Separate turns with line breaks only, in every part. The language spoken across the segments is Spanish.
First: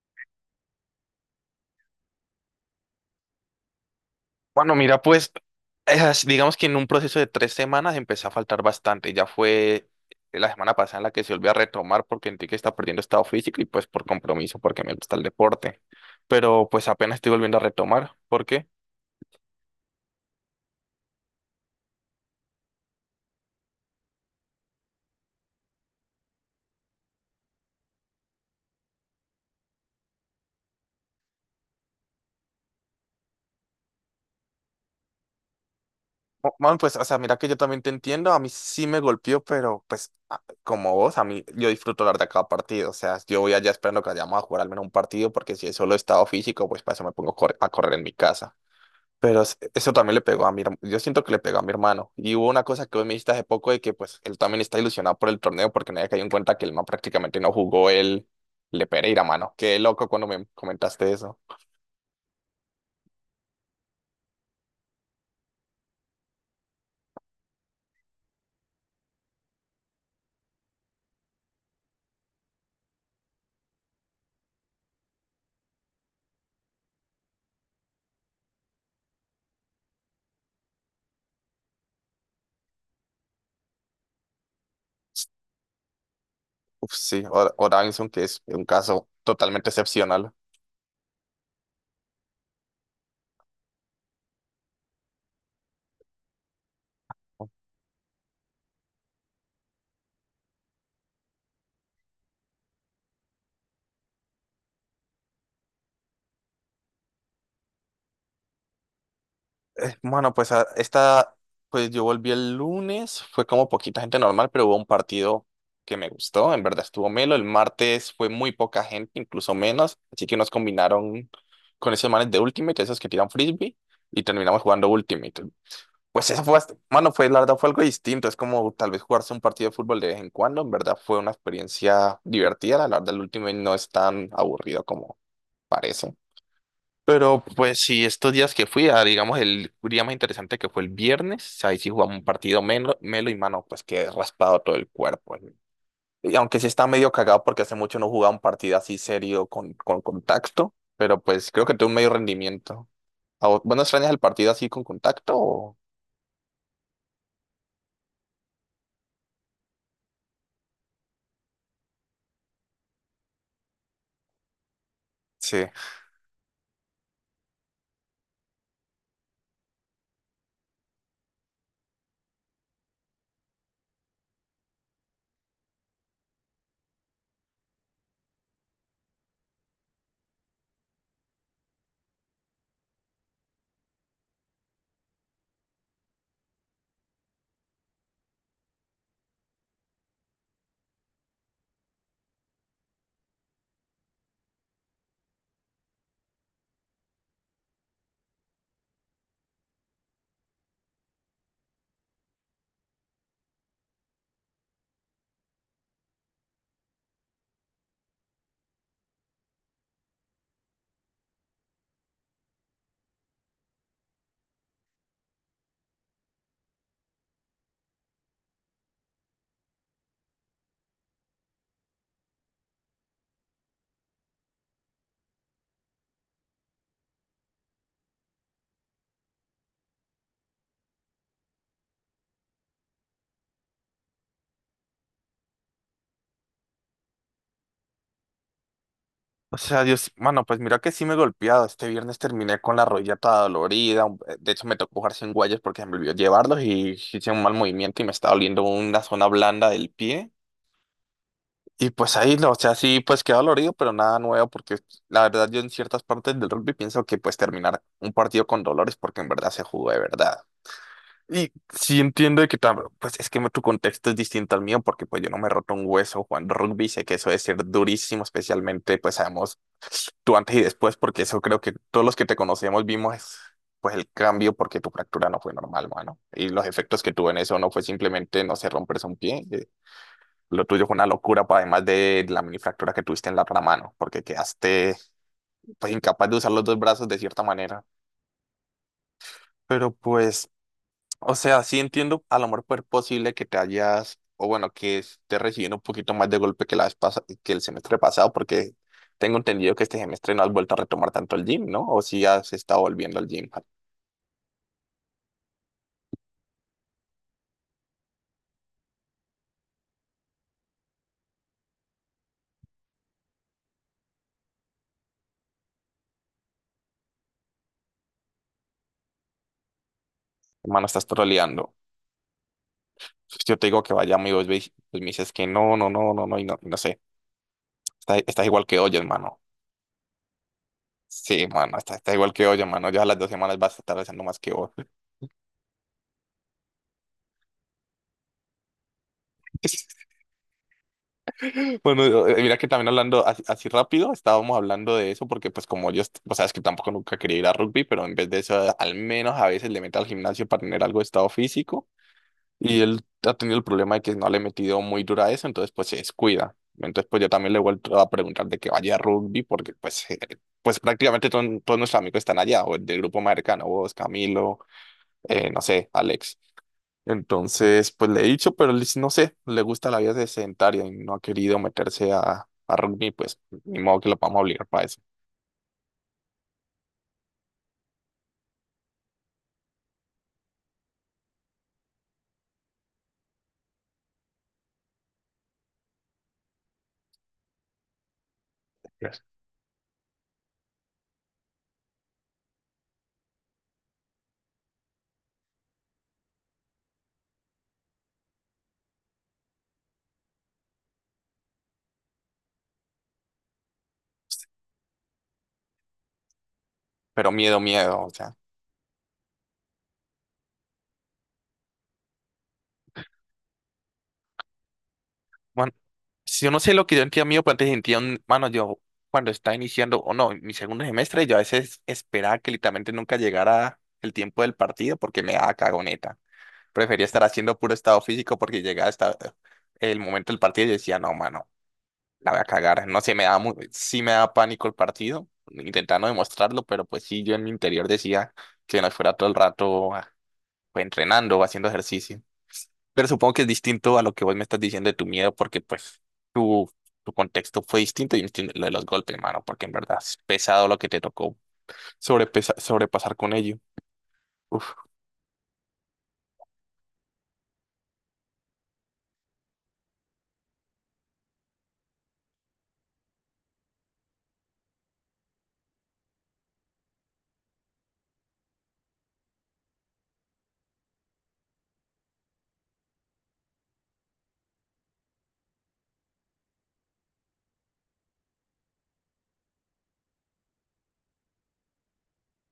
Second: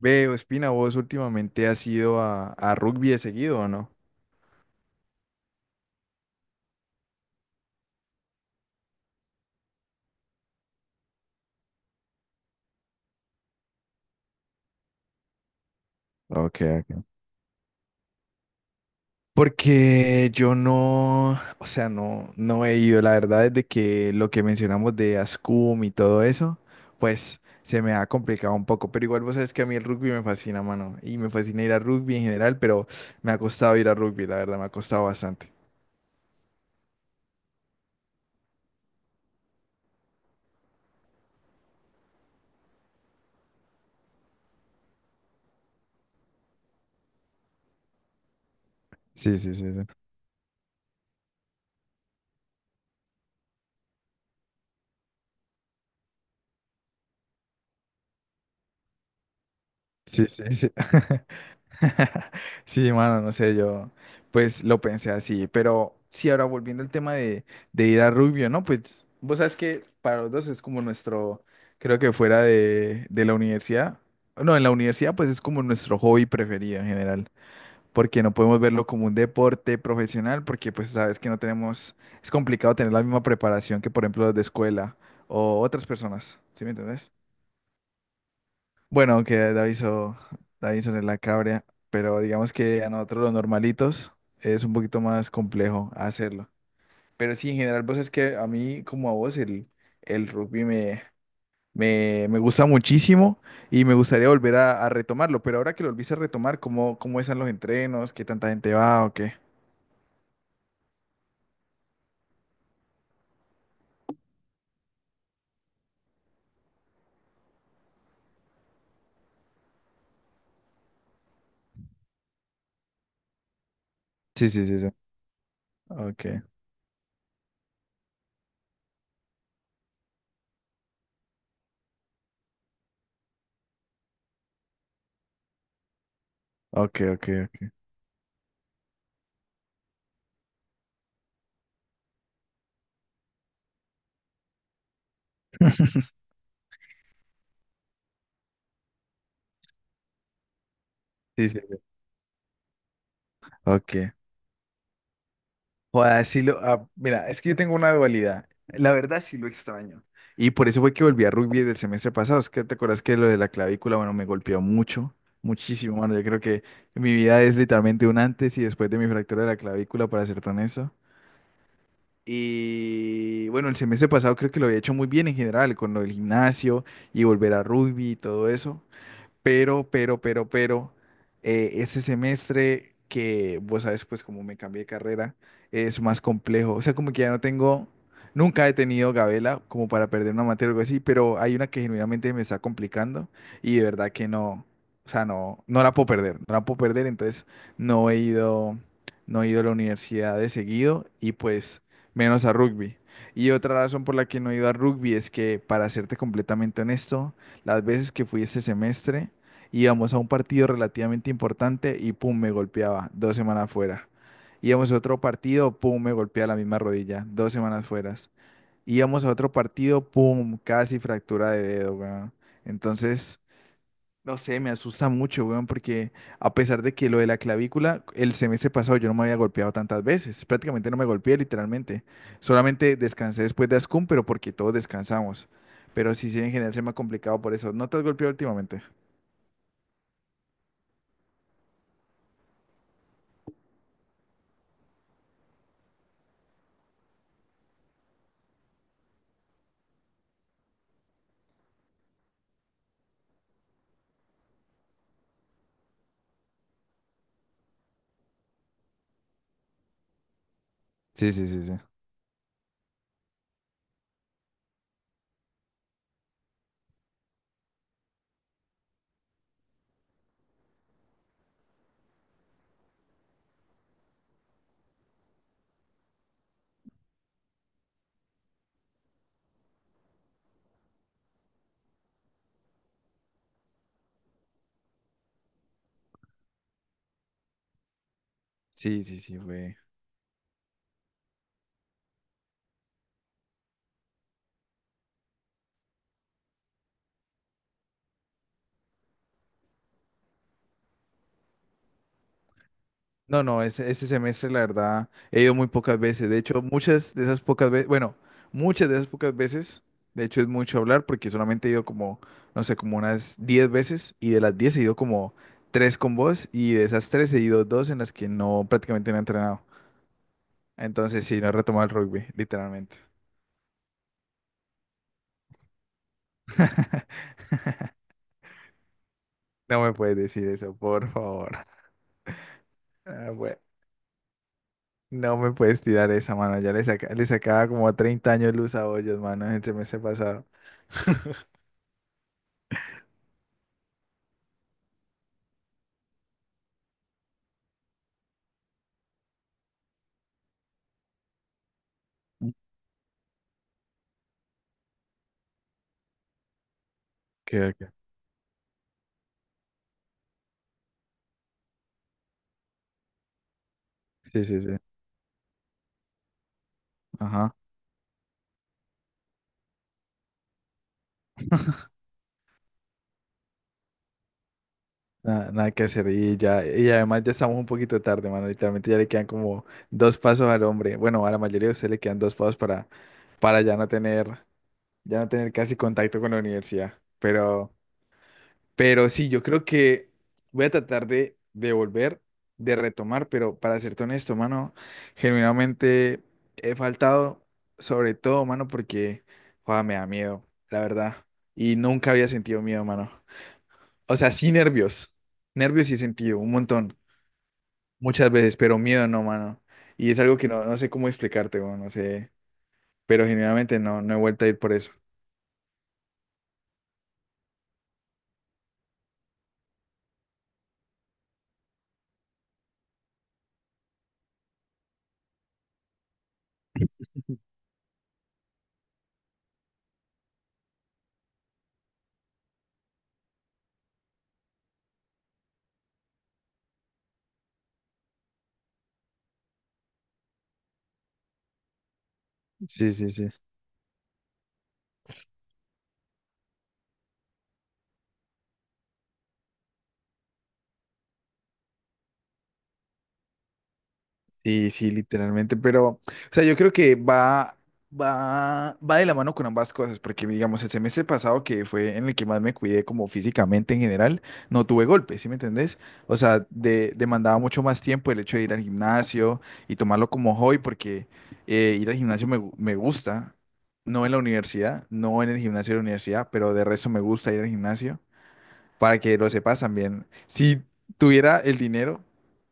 Veo, Espina, vos últimamente has ido a rugby de seguido, ¿o no?
Bueno, mira, pues digamos que en un proceso de 3 semanas empecé a faltar bastante. Ya fue la semana pasada en la que se volvió a retomar porque sentí que está perdiendo estado físico y pues por compromiso, porque me gusta el deporte.
Ok,
Pero pues
ok.
apenas estoy volviendo a retomar. ¿Por qué?
Porque yo no, o sea, no, no he ido. La verdad, desde que lo que mencionamos de Ascum y todo eso, pues se me ha complicado un poco. Pero igual vos sabes que a mí el rugby me fascina, mano. Y me fascina ir a rugby en general, pero me ha costado ir a rugby, la verdad, me ha costado bastante.
Bueno, pues, o sea, mira que yo también te entiendo. A mí sí me golpeó, pero pues como vos, a mí yo disfruto hablar de cada partido. O sea, yo voy allá esperando que vayamos a jugar al menos un partido porque si es solo estado físico, pues para eso me pongo a correr en mi casa.
Sí,
Pero
sí, sí, sí.
eso también le pegó a mi, yo siento que le pegó a mi hermano. Y hubo una cosa que hoy me dijiste hace poco de que pues él también está ilusionado por el torneo porque nadie cayó en cuenta que el man prácticamente no jugó el Le Pereira, mano. Qué loco
Sí,
cuando
sí,
me
sí.
comentaste eso.
Sí, mano, no sé, yo pues lo pensé así, pero sí, ahora volviendo al tema de, ir a Rubio, ¿no? Pues vos sabes que para los dos es como nuestro, creo que fuera de la universidad, no, en la universidad pues es como nuestro hobby preferido en general, porque no podemos verlo como un deporte profesional, porque pues sabes que no tenemos, es complicado tener la misma preparación que, por ejemplo, los de escuela o otras personas, ¿sí me
Uf,
entendés?
sí, Oranson, que es un caso
Bueno, que
totalmente
Davison,
excepcional.
Davison es la cabria, pero digamos que a nosotros los normalitos es un poquito más complejo hacerlo. Pero sí, en general, pues es que a mí, como a vos, el, rugby me gusta muchísimo y me gustaría volver a, retomarlo. Pero ahora que lo volviste a retomar, ¿cómo están los entrenos? ¿Qué tanta gente va o qué?
Bueno, pues pues yo volví el lunes, fue como poquita gente normal, pero hubo un partido que me gustó, en verdad estuvo melo. El martes fue muy poca gente, incluso menos, así que nos combinaron con esos manes de Ultimate, esos que tiran frisbee, y
Sí,
terminamos
sí, sí,
jugando
sí.
Ultimate.
Ok,
Pues eso fue, mano, fue, la verdad fue algo distinto, es como tal vez jugarse un partido de fútbol de vez en cuando, en verdad fue una experiencia divertida, la verdad el Ultimate no es tan aburrido como parece.
ok, ok,
Pero
ok.
pues sí, estos días que fui, a, digamos, el día más interesante que fue el viernes, ahí sí jugamos un partido melo, melo y mano, pues que raspado todo el cuerpo. Y aunque sí está medio cagado porque hace mucho no jugaba un partido así serio con contacto, pero
Sí,
pues
sí,
creo que
sí.
tuvo un medio rendimiento. ¿A vos, vos no extrañas
Ok.
el partido así con contacto?
Joder, sí lo, ah, mira, es que yo tengo una dualidad. La verdad sí lo extraño. Y por eso fue que volví a rugby del semestre pasado. Es que te acuerdas que lo de la clavícula, bueno, me golpeó mucho,
Sí.
muchísimo, mano. Yo creo que mi vida es literalmente un antes y después de mi fractura de la clavícula, para ser honesto. Y bueno, el semestre pasado creo que lo había hecho muy bien en general, con lo del gimnasio y volver a rugby y todo eso. Pero, ese semestre, que vos sabes, pues como me cambié de carrera, es más complejo. O sea, como que ya no tengo, nunca he tenido gabela como para perder una materia o algo así, pero hay una que genuinamente me está complicando y de verdad que no, o sea, no, no la puedo perder, no la puedo perder. Entonces no he ido, no he ido a la universidad de seguido y pues menos a rugby. Y otra razón por la que no he ido a rugby es que, para serte completamente honesto, las veces que fui este semestre, íbamos a un partido relativamente importante y pum, me golpeaba, 2 semanas fuera. Íbamos a otro partido, pum, me golpea la misma rodilla, 2 semanas fueras. Íbamos a otro partido, pum, casi fractura de dedo, weón. Entonces, no sé, me asusta mucho, weón, porque a pesar de que lo de la clavícula, el semestre pasado yo no me había golpeado tantas veces, prácticamente no me golpeé literalmente. Solamente descansé después de Ascun, pero porque todos descansamos. Pero sí, sí, en general se me ha complicado por eso. ¿No te has golpeado últimamente?
O sea, Dios, mano, pues mira que sí me he golpeado. Este viernes terminé con la rodilla toda dolorida. De hecho, me tocó jugar sin guayas porque se me olvidó llevarlos y hice un mal movimiento y me está doliendo una zona blanda del pie. Y pues ahí, lo o sea, sí, pues quedó dolorido, pero nada nuevo, porque la verdad yo en ciertas partes del rugby pienso que pues terminar un partido con dolores porque en verdad se jugó de verdad.
Sí, sí,
Y
sí, sí.
sí entiendo de que pues es que tu contexto es distinto al mío, porque pues yo no me he roto un hueso jugando rugby, sé que eso debe ser durísimo, especialmente pues sabemos tú antes y después, porque eso creo que todos los que te conocemos vimos pues el cambio, porque tu fractura no fue normal, mano, y los efectos que tuvo en eso no fue simplemente, no sé, romperse un pie, lo tuyo fue una locura, además de la minifractura que tuviste en la otra mano, porque quedaste pues, incapaz de usar los dos brazos de cierta manera.
Sí, sí, sí, fue.
Pero pues, o sea, sí entiendo a lo mejor pues, posible que te hayas, o bueno, que estés recibiendo un poquito más de golpe que la vez que el semestre pasado, porque tengo entendido que este semestre no has vuelto a retomar tanto el gym, ¿no? O si has estado volviendo al
No,
gym.
no, ese semestre, la verdad, he ido muy pocas veces. De hecho, muchas de esas pocas veces, bueno, muchas de esas pocas veces, de hecho es mucho hablar, porque solamente he ido como, no sé, como unas 10 veces, y de las 10 he ido como 3 con vos, y de esas 3 he ido 2 en las que no, prácticamente no he entrenado.
Hermano, estás
Entonces, sí, no he
troleando.
retomado el rugby, literalmente.
Pues, yo te digo que vaya, amigo, y vos pues me dices que no, no, no, no, no, y no, y no sé. Estás, estás igual que hoy, hermano.
No me puedes decir eso, por
Sí,
favor.
mano, está, está igual que hoy, mano. Ya a las dos
Ah,
semanas
bueno.
vas a estar haciendo más que vos.
No me puedes tirar esa mano, ya le, le sacaba como 30 años luz a hoyos, mano, el semestre pasado.
Bueno, mira que también hablando así, así rápido, estábamos hablando de eso porque pues como yo, o sea, es que tampoco nunca quería ir a rugby, pero en vez de eso, al menos a veces le meto al gimnasio para tener algo de estado físico y él ha tenido el problema de que no le he metido muy dura a eso, entonces pues se descuida. Entonces pues yo también le he
Que, que-
vuelto a preguntar de que vaya a rugby porque pues, pues prácticamente todos nuestros amigos están allá, o del grupo más cercano, vos,
Sí,
Camilo,
sí, sí.
no sé, Alex.
Ajá.
Entonces, pues le he dicho, pero no sé, le gusta la vida de sedentaria y no ha querido meterse a rugby, pues ni modo que lo vamos a obligar para eso.
Nada, nada que hacer. Y ya, y además ya estamos un poquito tarde, mano. Literalmente ya le quedan como dos pasos al hombre. Bueno, a la mayoría de ustedes le quedan dos pasos para, ya no tener casi contacto con la universidad. Pero. Pero sí, yo creo que voy a tratar de volver, de retomar, pero para serte honesto, mano, genuinamente he faltado, sobre todo, mano, porque joda, me da miedo, la verdad. Y nunca había sentido miedo, mano. O sea, sí nervios, nervios sí he sentido, un montón,
Pero miedo, miedo, o
muchas
sea,
veces, pero miedo no, mano. Y es algo que no, no sé cómo explicarte, weón, no sé, pero genuinamente no, no he vuelto a ir por eso.
bueno, si yo no sé lo que yo sentía miedo, pues antes sentía, mano, yo cuando estaba iniciando, o no, mi segundo semestre, yo a veces esperaba que literalmente nunca llegara el tiempo del partido porque me daba cagoneta. Prefería estar haciendo puro estado físico porque llegaba hasta el momento del partido y yo decía, no, mano. La voy a cagar. No sé, me da sí me da pánico el partido, intentando demostrarlo, pero pues sí, yo en mi interior decía que no fuera todo el rato pues, entrenando o haciendo ejercicio.
Sí,
Pero
sí, sí.
supongo que es distinto a lo que vos me estás diciendo de tu miedo, porque pues tu, tu contexto fue distinto y distinto lo de los golpes, mano, porque en verdad es pesado lo que te tocó sobrepasar con ello. Uf.
Sí, sí, literalmente, pero, o sea, yo creo que va de la mano con ambas cosas, porque digamos, el semestre pasado, que fue en el que más me cuidé como físicamente en general, no tuve golpes, ¿sí me entendés? O sea, demandaba mucho más tiempo el hecho de ir al gimnasio y tomarlo como hobby, porque ir al gimnasio me, me gusta, no en la universidad, no en el gimnasio de la universidad, pero de resto me gusta ir al gimnasio, para que lo sepas también. Si tuviera el dinero,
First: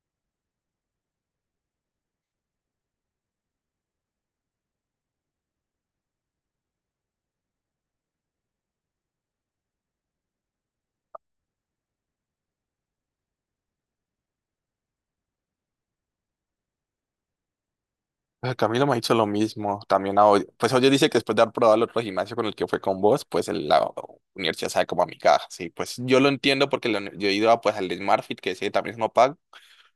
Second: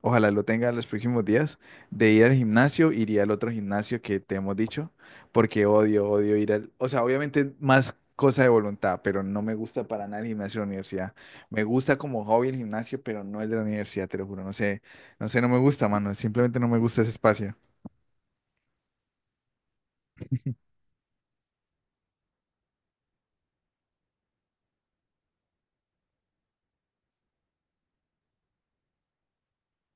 ojalá lo tenga en los próximos días, de ir al gimnasio, iría al otro gimnasio que te hemos dicho, porque odio, odio ir al, o sea, obviamente más cosa de voluntad, pero no me gusta para nada el gimnasio de la universidad. Me gusta como hobby el gimnasio, pero no el de la universidad, te lo juro. No sé, no sé, no me gusta, mano. Simplemente no me gusta ese espacio.
Ah, Camilo me ha dicho lo mismo, también a Odio. Pues Odio dice que después de haber probado el otro gimnasio con el que fue con vos, pues la universidad sabe como a mi caja, sí, pues yo lo entiendo porque la yo he ido a, pues, al de SmartFit, que ese también es no pago,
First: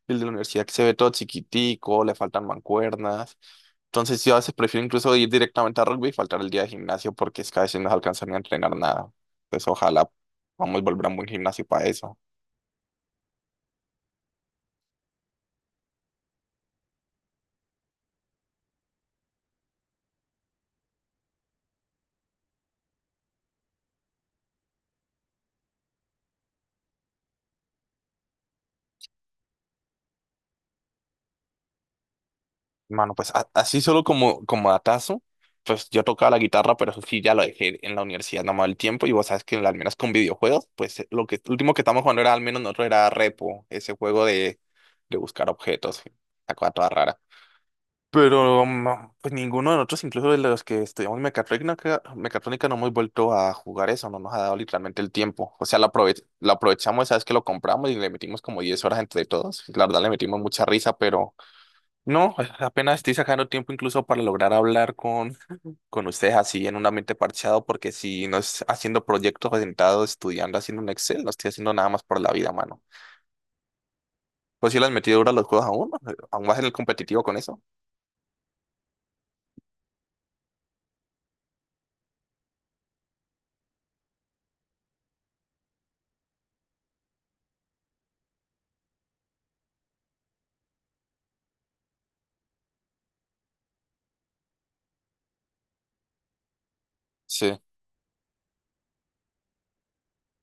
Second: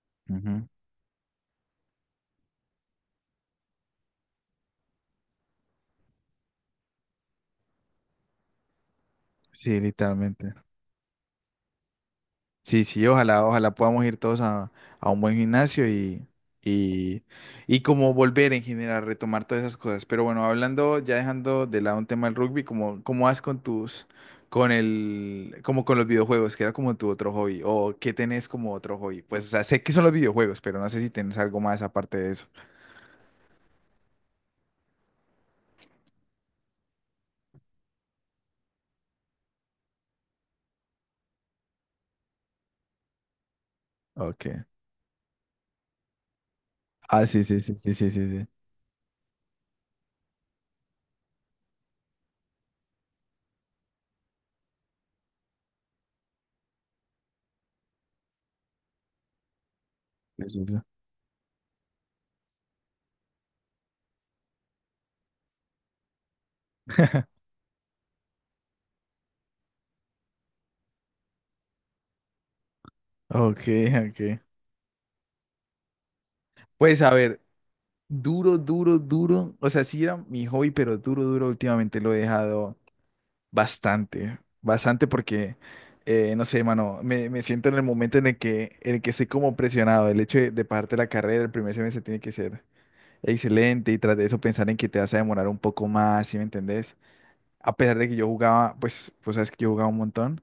el de la
Ujú.
universidad que se ve todo chiquitico, le faltan mancuernas, entonces yo a veces prefiero incluso ir directamente a rugby y faltar el día de gimnasio porque es que a veces no se alcanza ni a entrenar nada, entonces
Sí,
ojalá
literalmente.
vamos a volver a un buen gimnasio para eso.
Sí, sí, ojalá, ojalá podamos ir todos a, un buen gimnasio y, y como volver en general, retomar todas esas cosas. Pero bueno, hablando, ya dejando de lado un tema del rugby, ¿cómo, vas con el, como con los videojuegos, que era como tu otro hobby, o qué tenés como otro hobby? Pues, o sea, sé que son los videojuegos, pero no sé si tenés algo más aparte de eso.
Mano, pues así solo como, como datazo, pues yo tocaba la guitarra, pero eso sí ya lo dejé en la universidad, no me daba el tiempo, y vos sabes que al menos con videojuegos, pues lo que lo último que estábamos jugando era al menos nosotros era Repo, ese juego
Ok.
de buscar objetos, la cosa toda rara.
Ah, sí, sí, sí, sí, sí, sí, sí.
Pero no, pues ninguno de nosotros, incluso de los que estudiamos mecatrónica, mecatrónica, no hemos vuelto a jugar eso, no nos ha dado literalmente el tiempo. O sea, lo, lo aprovechamos, sabes que lo compramos y le metimos como 10 horas entre todos. La verdad le metimos mucha
Resulta.
risa, pero no, apenas estoy sacando tiempo incluso para lograr hablar con ustedes así en un ambiente parchado, porque si no es haciendo proyectos orientados, estudiando, haciendo un Excel, no estoy haciendo nada más por la vida, mano.
Ok, ok.
Pues si las metido duro los juegos aún, ¿no? Aún vas en el
Pues a
competitivo con
ver,
eso.
duro, duro, duro. O sea, sí era mi hobby, pero duro, duro últimamente lo he dejado bastante. Bastante porque, no sé, mano, me, siento en el momento en el que estoy como presionado. El hecho de pagarte la carrera, el primer semestre tiene que ser excelente y tras de eso pensar en que te vas a demorar un poco más, ¿sí me entendés?
Sí,
A pesar de que yo jugaba, pues, sabes que yo jugaba un montón.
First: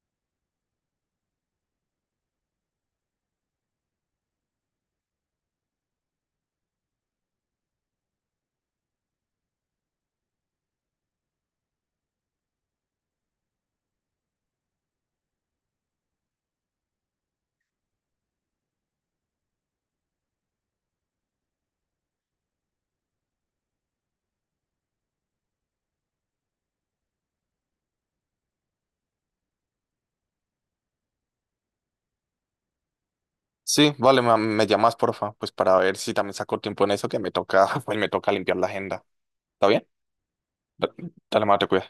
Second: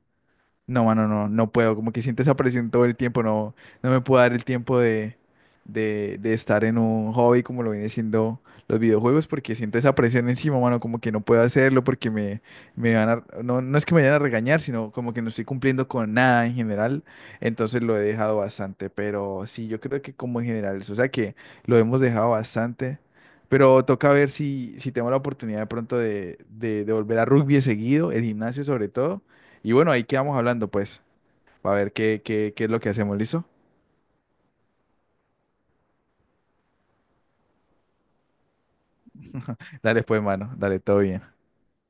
No, mano, no, no puedo. Como que siento esa presión todo el tiempo. No, no me puedo dar el tiempo de, estar en un hobby como lo viene siendo los videojuegos, porque siento esa presión encima, mano, como que no puedo hacerlo, porque me van a, no, no es que me vayan a regañar, sino como que no estoy cumpliendo con nada en general. Entonces lo he dejado bastante. Pero sí, yo creo que como en general eso. O sea que lo hemos dejado bastante. Pero toca ver si, tengo la oportunidad de pronto de volver a rugby seguido, el gimnasio sobre todo, y bueno, ahí quedamos hablando, pues, para ver qué, es lo que hacemos, ¿listo?
sí, vale, me, llamas, porfa, pues para ver si también saco tiempo en eso, que me toca, pues me toca limpiar la agenda. ¿Está bien?
Dale, pues, mano, dale,
Da-
todo bien.
Dale, mano, te cuidas.